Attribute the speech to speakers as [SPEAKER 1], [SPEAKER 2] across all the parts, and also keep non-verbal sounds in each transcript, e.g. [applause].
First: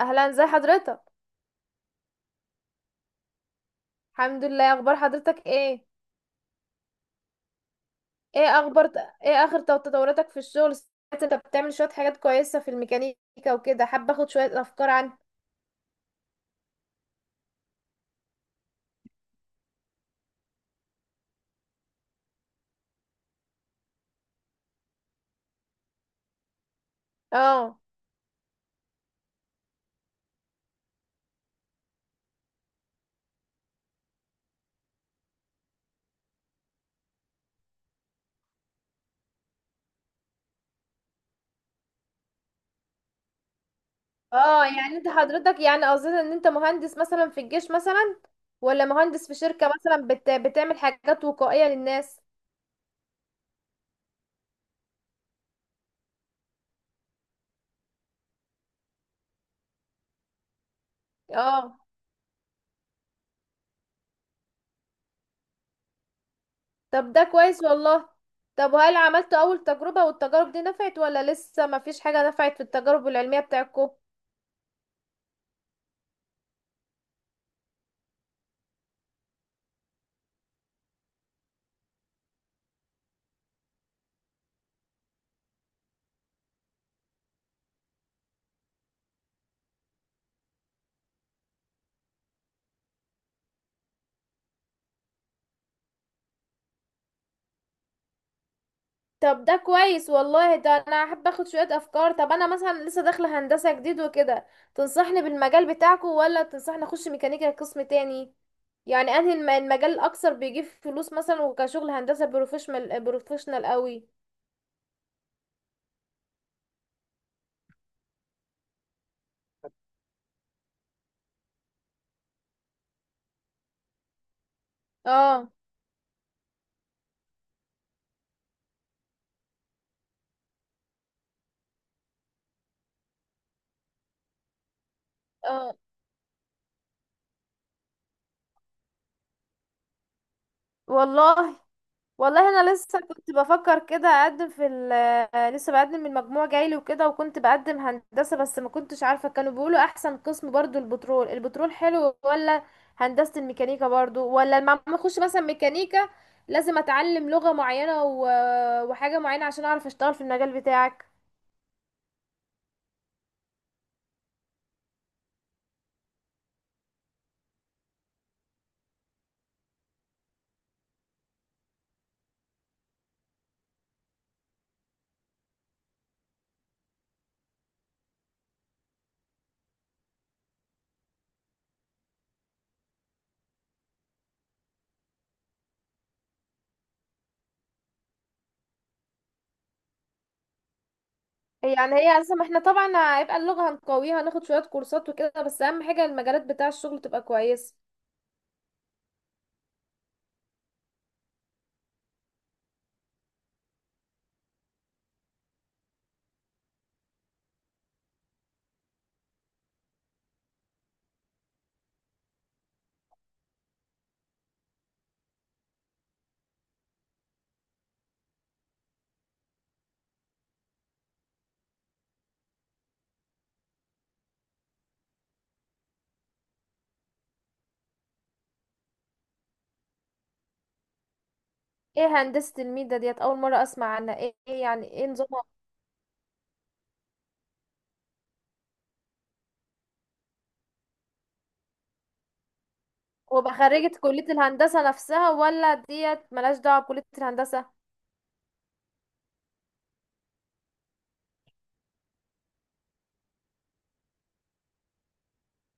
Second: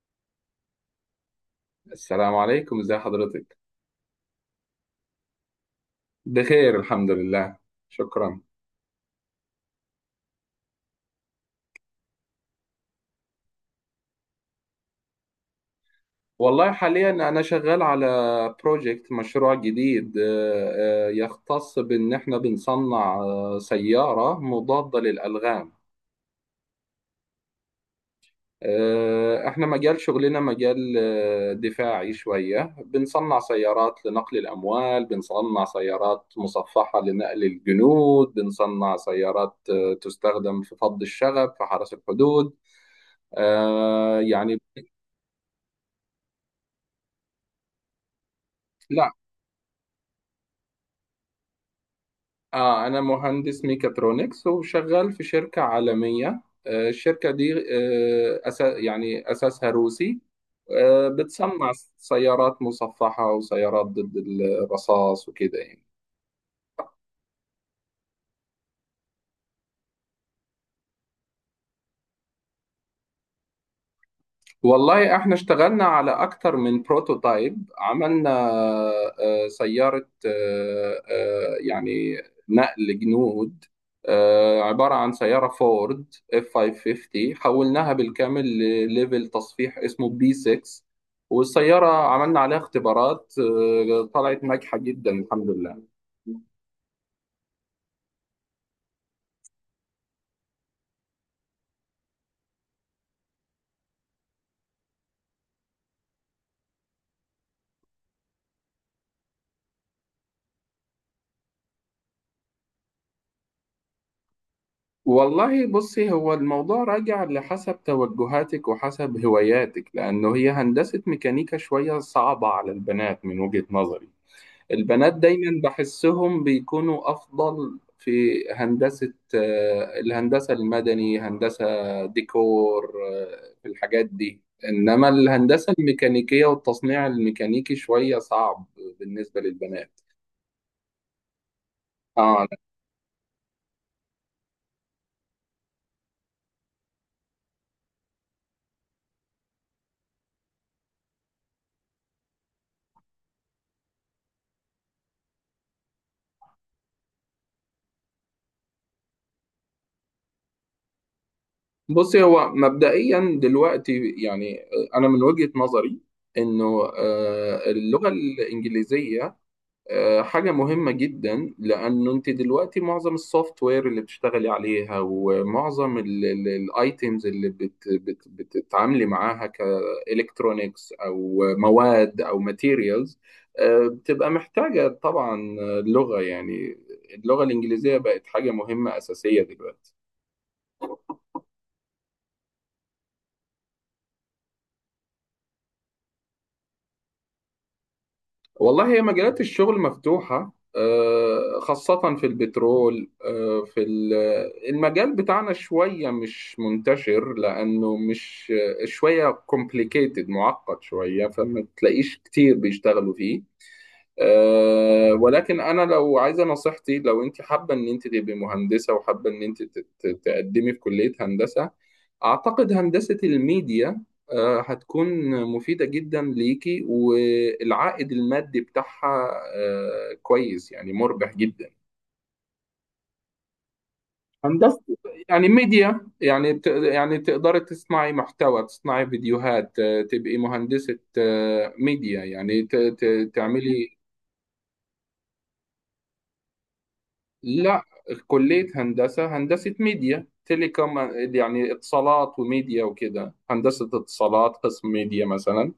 [SPEAKER 1] اهلا، زي حضرتك؟
[SPEAKER 2] السلام عليكم، ازي حضرتك؟
[SPEAKER 1] الحمد لله، اخبار حضرتك ايه؟
[SPEAKER 2] بخير الحمد لله. شكرا.
[SPEAKER 1] ايه اخبار؟ ايه اخر تطوراتك في الشغل، سمعت انت بتعمل شوية حاجات كويسة في الميكانيكا وكده، حابة اخد شوية افكار عن.
[SPEAKER 2] والله حاليا انا شغال على بروجكت مشروع جديد، يختص بان احنا بنصنع سيارة مضادة للألغام.
[SPEAKER 1] اه
[SPEAKER 2] احنا مجال شغلنا مجال دفاعي شوية، بنصنع سيارات لنقل الأموال، بنصنع سيارات مصفحة لنقل الجنود، بنصنع سيارات تستخدم في فض الشغب في حرس الحدود، يعني.
[SPEAKER 1] اه يعني انت حضرتك، يعني قصدك ان انت مهندس مثلا في الجيش مثلا، ولا
[SPEAKER 2] لا.
[SPEAKER 1] مهندس في شركة مثلا بتعمل حاجات وقائية للناس؟
[SPEAKER 2] اه، انا مهندس ميكاترونكس وشغال في شركة عالمية. الشركة دي آه، أسا يعني اساسها روسي. بتصنع
[SPEAKER 1] اه.
[SPEAKER 2] سيارات مصفحة وسيارات ضد الرصاص وكده يعني.
[SPEAKER 1] طب ده كويس والله. طب وهل عملت اول تجربة والتجارب دي نفعت ولا لسه مفيش حاجة نفعت في التجارب العلمية بتاعتكم؟
[SPEAKER 2] والله احنا اشتغلنا على اكتر من بروتوتايب. عملنا سيارة يعني نقل جنود، عبارة عن سيارة فورد اف 550 حولناها بالكامل لليفل تصفيح اسمه بي 6. والسيارة عملنا عليها اختبارات، طلعت ناجحة جدا الحمد لله.
[SPEAKER 1] طب ده كويس والله، ده انا احب اخد شوية افكار. طب انا مثلا لسه داخلة هندسة جديد وكده، تنصحني بالمجال بتاعكو ولا تنصحني اخش ميكانيكا قسم تاني؟ يعني انهي المجال الاكثر بيجيب فلوس مثلا، وكشغل هندسة بروفيشنال بروفيشنال قوي؟
[SPEAKER 2] والله بصي، هو الموضوع راجع لحسب توجهاتك وحسب هواياتك، لأنه هي هندسة ميكانيكا شوية صعبة على البنات من وجهة نظري. البنات
[SPEAKER 1] اه،
[SPEAKER 2] دايما بحسهم بيكونوا أفضل في هندسة الهندسة المدني، هندسة ديكور، في الحاجات دي، إنما الهندسة
[SPEAKER 1] اه،
[SPEAKER 2] الميكانيكية والتصنيع الميكانيكي شوية صعب بالنسبة للبنات.
[SPEAKER 1] والله.
[SPEAKER 2] اه.
[SPEAKER 1] والله انا لسه كنت بفكر كده اقدم في ال آه، لسه بقدم من مجموع جايلي وكده، وكنت بقدم هندسة بس ما كنتش عارفة، كانوا بيقولوا احسن قسم برضو البترول، البترول حلو ولا هندسة الميكانيكا برضو؟ ولا لما ما اخش مثلا ميكانيكا لازم اتعلم لغة معينة وحاجة معينة عشان اعرف اشتغل في المجال بتاعك؟
[SPEAKER 2] بصي هو مبدئيا دلوقتي يعني، انا من وجهة نظري انه اللغة الانجليزية حاجة مهمة جدا، لانه انت دلوقتي معظم السوفت وير اللي بتشتغلي عليها ومعظم الايتيمز اللي بت بت بتتعاملي معاها كالكترونيكس او مواد او ماتيريالز، بتبقى محتاجة طبعا لغة يعني. اللغة الانجليزية بقت حاجة مهمة اساسية دلوقتي.
[SPEAKER 1] يعني هي اصلا ما احنا طبعا هيبقى اللغة هنقويها، هناخد شوية كورسات وكده، بس اهم حاجة المجالات بتاع الشغل تبقى كويسة.
[SPEAKER 2] والله هي مجالات الشغل مفتوحة، خاصة في البترول. المجال بتاعنا شوية مش منتشر، لأنه مش شوية complicated، معقد شوية، فما تلاقيش كتير بيشتغلوا فيه. أه، ولكن انا لو عايزه نصيحتي، لو انت حابه ان انت تبقي مهندسه وحابه ان انت تقدمي في كليه هندسه، اعتقد هندسه الميديا هتكون مفيده جدا ليكي، والعائد المادي بتاعها كويس يعني، مربح جدا.
[SPEAKER 1] ايه هندسة الميدا ديت؟ اول مرة اسمع عنها. ايه، إيه
[SPEAKER 2] هندسه
[SPEAKER 1] يعني، ايه نظام؟
[SPEAKER 2] يعني ميديا، يعني يعني تقدري تصنعي محتوى، تصنعي فيديوهات، تبقي مهندسة ميديا، يعني
[SPEAKER 1] وابقى خريجة
[SPEAKER 2] تعملي.
[SPEAKER 1] كلية الهندسة نفسها ولا ديت ملهاش دعوة بكلية الهندسة؟
[SPEAKER 2] لا، كلية هندسة، هندسة ميديا تيليكوم، يعني اتصالات وميديا وكده، هندسة اتصالات قسم ميديا مثلا.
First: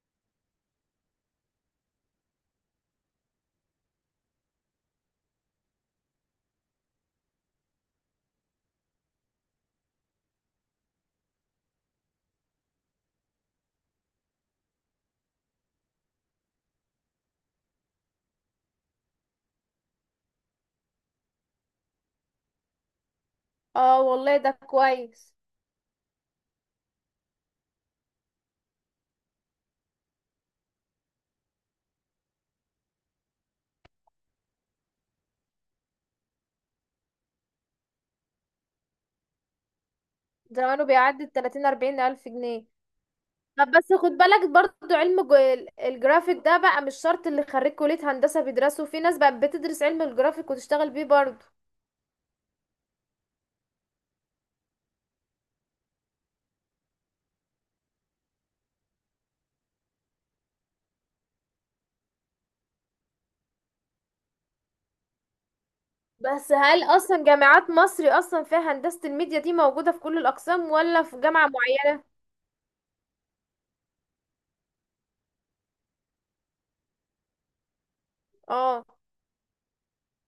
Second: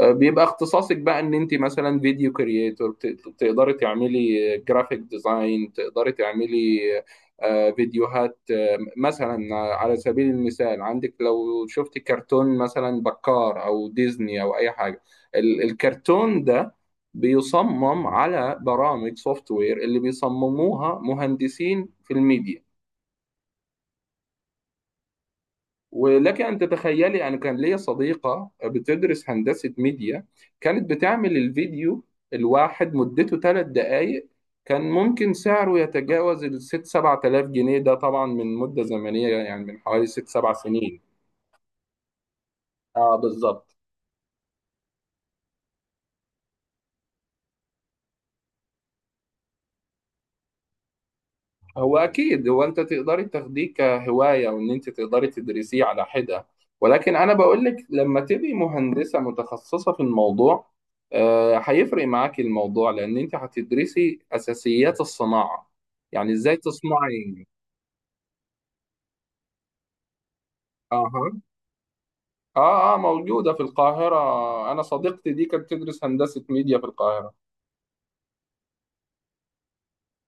[SPEAKER 2] بيبقى اختصاصك بقى ان انت مثلا فيديو كرييتور، تقدري تعملي جرافيك ديزاين، تقدري تعملي فيديوهات، مثلا على سبيل المثال، عندك لو شفت كرتون مثلا بكار او ديزني او اي حاجة، الكرتون ده بيصمم على برامج سوفت وير اللي بيصمموها مهندسين في الميديا.
[SPEAKER 1] اه والله ده كويس.
[SPEAKER 2] ولك أن تتخيلي، أنا كان ليا صديقة بتدرس هندسة ميديا، كانت بتعمل الفيديو الواحد مدته 3 دقايق، كان ممكن سعره يتجاوز 6 7 آلاف جنيه. ده طبعا من مدة زمنية، يعني من حوالي ست سبع
[SPEAKER 1] زمانه
[SPEAKER 2] سنين
[SPEAKER 1] بيعدي التلاتين، 40 ألف جنيه.
[SPEAKER 2] اه
[SPEAKER 1] طب
[SPEAKER 2] بالظبط.
[SPEAKER 1] بس خد بالك برضو علم الجرافيك ده بقى مش شرط اللي خريج كلية هندسة بيدرسه، في ناس بقى بتدرس علم الجرافيك وتشتغل بيه برضو.
[SPEAKER 2] هو اكيد، هو انت تقدري تاخديه كهوايه وان انت تقدري تدرسيه على حده، ولكن انا بقول لك لما تبقي مهندسه متخصصه في الموضوع، هيفرق معاكي الموضوع، لان انت هتدرسي اساسيات الصناعه، يعني
[SPEAKER 1] بس
[SPEAKER 2] ازاي
[SPEAKER 1] هل أصلا
[SPEAKER 2] تصنعي.
[SPEAKER 1] جامعات مصر أصلا فيها هندسة الميديا دي موجودة في كل الأقسام ولا في
[SPEAKER 2] اها.
[SPEAKER 1] جامعة معينة؟
[SPEAKER 2] اه اه، موجوده في القاهره. انا صديقتي دي كانت تدرس هندسه ميديا في القاهره.
[SPEAKER 1] اه.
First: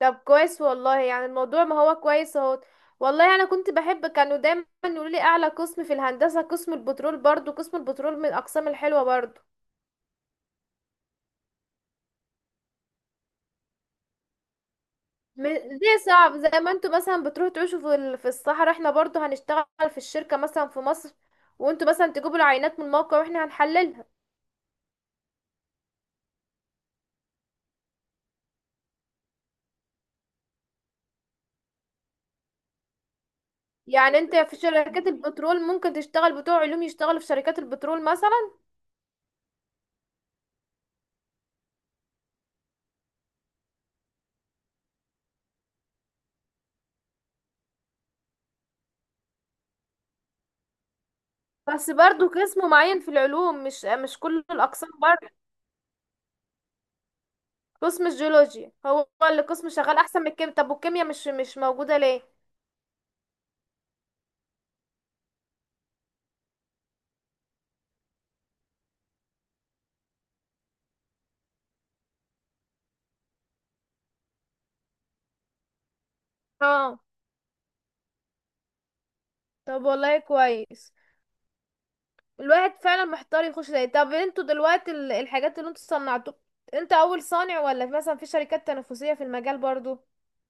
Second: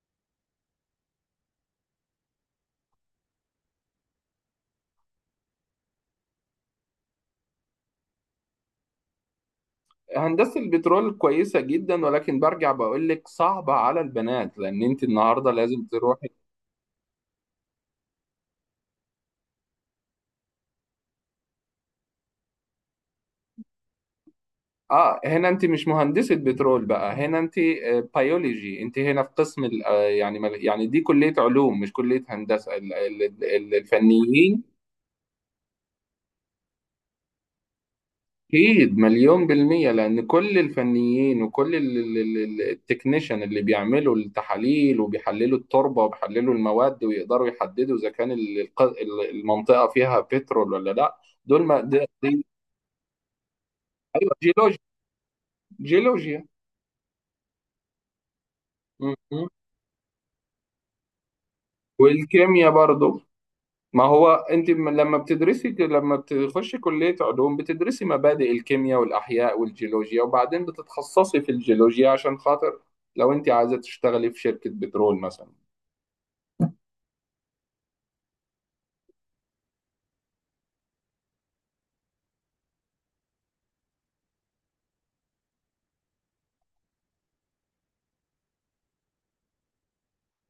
[SPEAKER 1] طب كويس والله، يعني الموضوع ما هو كويس اهو. والله انا كنت بحب، كانوا دايما يقولوا لي اعلى قسم في الهندسه قسم البترول، برضو قسم البترول من الاقسام الحلوه برضو.
[SPEAKER 2] هندسه البترول كويسه جدا، ولكن برجع بقول لك صعبه على البنات، لان انت النهارده لازم
[SPEAKER 1] ليه
[SPEAKER 2] تروحي.
[SPEAKER 1] صعب؟ زي ما انتوا مثلا بتروحوا تعيشوا في في الصحراء، احنا برضو هنشتغل في الشركه مثلا في مصر، وانتوا مثلا تجيبوا العينات من الموقع واحنا هنحللها.
[SPEAKER 2] اه، هنا انت مش مهندسة بترول بقى، هنا انت بيولوجي. انت هنا في قسم يعني يعني دي كلية علوم مش كلية هندسة
[SPEAKER 1] يعني انت في
[SPEAKER 2] الفنيين.
[SPEAKER 1] شركات البترول ممكن تشتغل بتوع علوم يشتغلوا في شركات البترول مثلا؟
[SPEAKER 2] اكيد 100%، لان كل الفنيين وكل التكنيشن اللي بيعملوا التحاليل وبيحللوا التربة وبيحللوا المواد ويقدروا يحددوا اذا كان المنطقة فيها بترول ولا لا. دول ما
[SPEAKER 1] بس برضو قسم معين في العلوم، مش
[SPEAKER 2] ايوه
[SPEAKER 1] كل
[SPEAKER 2] جيولوجيا.
[SPEAKER 1] الاقسام برضو.
[SPEAKER 2] جيولوجيا.
[SPEAKER 1] قسم الجيولوجيا هو
[SPEAKER 2] م-
[SPEAKER 1] اللي
[SPEAKER 2] م.
[SPEAKER 1] قسم شغال احسن من الكيمياء، طب والكيمياء مش موجوده ليه؟
[SPEAKER 2] والكيمياء برضو. ما هو انت لما بتدرسي، لما بتخشي كلية علوم، بتدرسي مبادئ الكيمياء والأحياء والجيولوجيا، وبعدين بتتخصصي في الجيولوجيا عشان خاطر لو انت عايزة تشتغلي في شركة بترول مثلا.
[SPEAKER 1] اه. طب والله كويس. الواحد فعلا محتار يخش ده. طب انتوا دلوقتي الحاجات اللي انتوا صنعتوها، انت اول صانع ولا مثلا في شركات تنافسية في المجال برضو؟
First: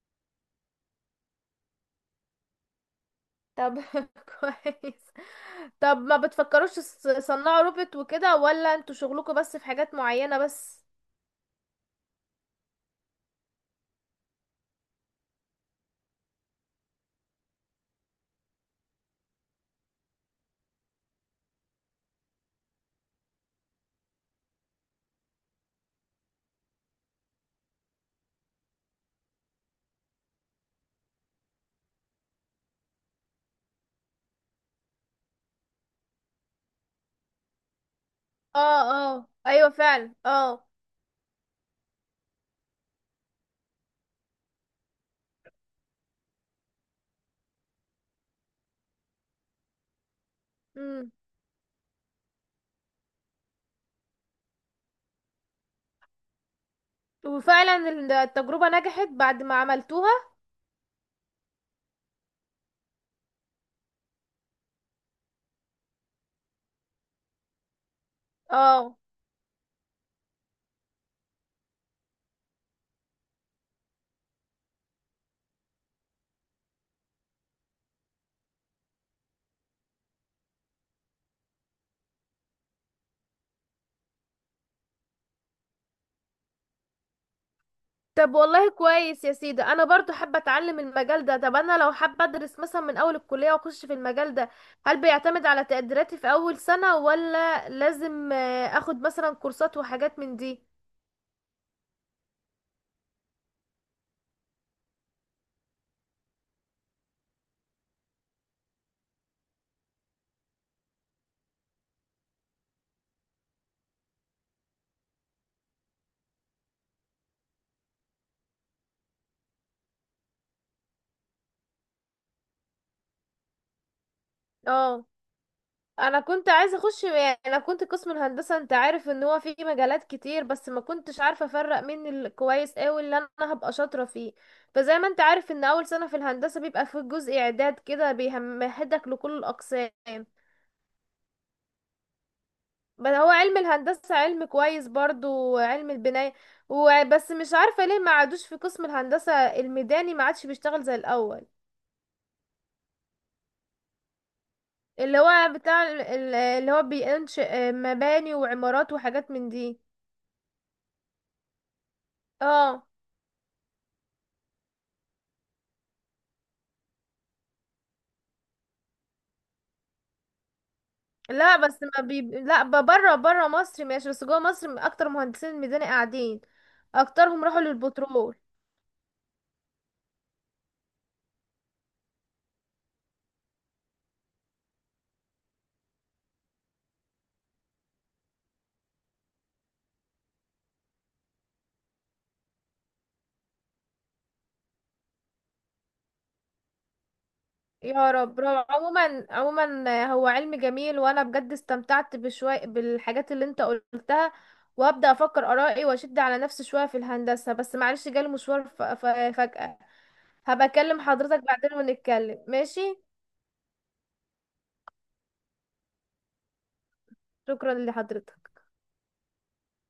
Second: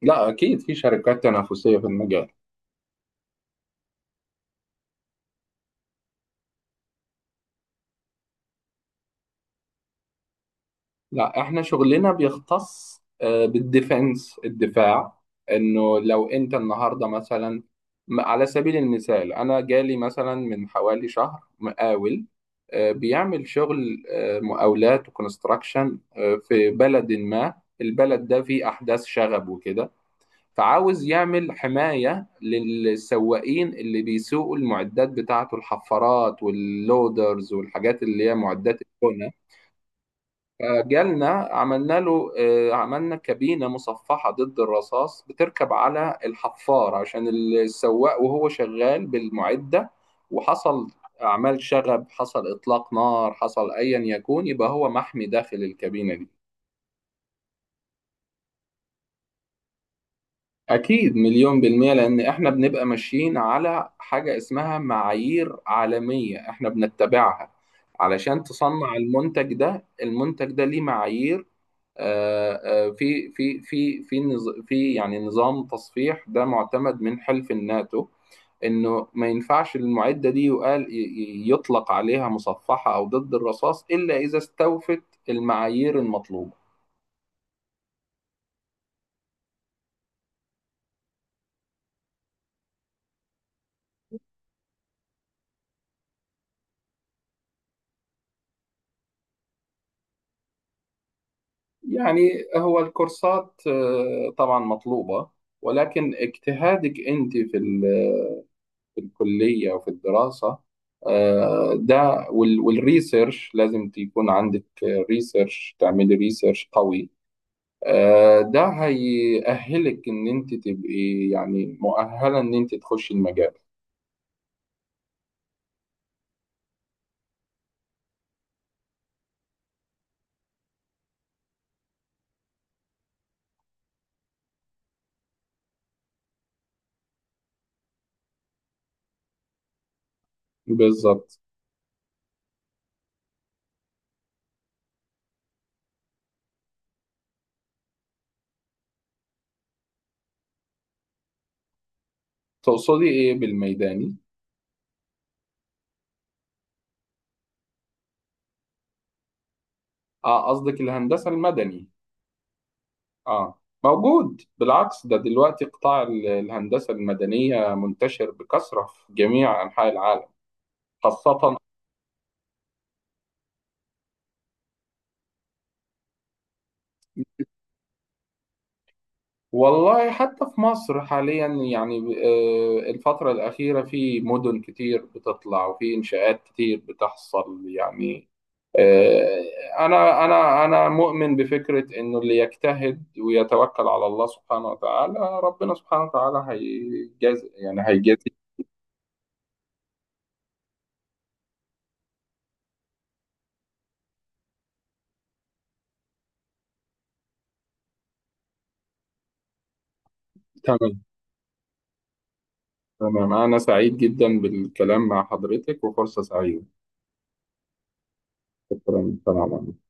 [SPEAKER 2] لا أكيد في شركات تنافسية في المجال.
[SPEAKER 1] طب [laughs] كويس. طب ما بتفكروش تصنعوا روبوت وكده، ولا انتوا شغلكم بس في حاجات معينة بس؟
[SPEAKER 2] لا احنا شغلنا بيختص بالديفنس الدفاع. انه لو انت النهارده مثلا، على سبيل المثال انا جالي مثلا من حوالي شهر مقاول، بيعمل شغل مقاولات وكونستراكشن في بلد ما، البلد ده فيه احداث شغب وكده، فعاوز يعمل حماية للسواقين اللي بيسوقوا المعدات بتاعته، الحفارات واللودرز والحاجات اللي هي معدات
[SPEAKER 1] اه، اه،
[SPEAKER 2] البناء.
[SPEAKER 1] ايوه فعلا، اه.
[SPEAKER 2] فجالنا عملنا له، عملنا كابينة مصفحة ضد الرصاص بتركب على الحفار عشان السواق وهو شغال بالمعدة. وحصل
[SPEAKER 1] امم
[SPEAKER 2] أعمال شغب، حصل إطلاق نار، حصل أيا يكون، يبقى هو محمي داخل الكابينة دي.
[SPEAKER 1] وفعلا التجربة نجحت بعد ما عملتوها؟
[SPEAKER 2] أكيد 100%، لأن إحنا بنبقى ماشيين على حاجة اسمها معايير عالمية إحنا بنتبعها علشان تصنع
[SPEAKER 1] اه.
[SPEAKER 2] المنتج ده. المنتج ده ليه معايير. آه، في يعني نظام تصفيح ده معتمد من حلف الناتو، انه ما ينفعش المعده دي يقال يطلق عليها مصفحه او ضد الرصاص الا اذا استوفت المعايير المطلوبه.
[SPEAKER 1] طب والله كويس يا سيدي، انا برضو حابه اتعلم المجال ده. طب انا لو حابه ادرس مثلا من اول الكليه واخش في المجال ده، هل بيعتمد على تقديراتي في اول سنه ولا لازم اخد مثلا كورسات وحاجات من دي؟
[SPEAKER 2] يعني هو الكورسات طبعا مطلوبه، ولكن اجتهادك انت في في الكليه وفي الدراسه، والريسيرش لازم تكون عندك، ريسيرش، تعملي ريسيرش قوي. ده هيأهلك إن أنت تبقي يعني مؤهلة إن أنت تخشي المجال.
[SPEAKER 1] اه. انا كنت عايزه اخش، يعني انا كنت قسم الهندسه، انت عارف ان هو فيه مجالات كتير بس ما كنتش عارفه افرق مين الكويس قوي اللي انا هبقى شاطره فيه، فزي ما انت عارف ان اول سنه في الهندسه بيبقى فيه جزء اعداد كده بيمهدك لكل الاقسام.
[SPEAKER 2] بالظبط.
[SPEAKER 1] بل هو علم الهندسة علم كويس برضو، وعلم البناية. وبس مش عارفة ليه ما عادوش في قسم الهندسة الميداني، ما عادش بيشتغل زي الأول.
[SPEAKER 2] تقصدي إيه بالميداني؟
[SPEAKER 1] اللي هو بتاع اللي هو بينشئ مباني وعمارات وحاجات من دي.
[SPEAKER 2] آه قصدك الهندسة المدني.
[SPEAKER 1] اه.
[SPEAKER 2] آه موجود، بالعكس ده دلوقتي قطاع الهندسة المدنية منتشر بكثرة في جميع أنحاء العالم،
[SPEAKER 1] لا
[SPEAKER 2] خاصة.
[SPEAKER 1] بس ما بي... لا ب- بره بره مصر ماشي، بس جوه مصر اكتر مهندسين الميداني قاعدين، اكترهم راحوا للبترول.
[SPEAKER 2] والله حتى في مصر حاليا يعني، الفترة الأخيرة في مدن كتير بتطلع وفي إنشاءات كتير بتحصل يعني. آه، أنا مؤمن بفكرة، إنه اللي يجتهد ويتوكل على الله سبحانه وتعالى، ربنا سبحانه وتعالى هيجازي، يعني
[SPEAKER 1] يا
[SPEAKER 2] هيجازي.
[SPEAKER 1] رب برافو. عموما عموما هو علم جميل، وانا بجد استمتعت بشوية بالحاجات اللي انت قلتها، وهبدأ افكر ارائي واشد على نفسي شوية في الهندسة، بس معلش جالي مشوار فجأة. هبقى
[SPEAKER 2] تمام.
[SPEAKER 1] اكلم حضرتك بعدين ونتكلم، ماشي؟
[SPEAKER 2] تمام، أنا سعيد جدا بالكلام مع حضرتك وفرصة سعيدة.
[SPEAKER 1] شكرا لحضرتك.
[SPEAKER 2] شكرا تمام.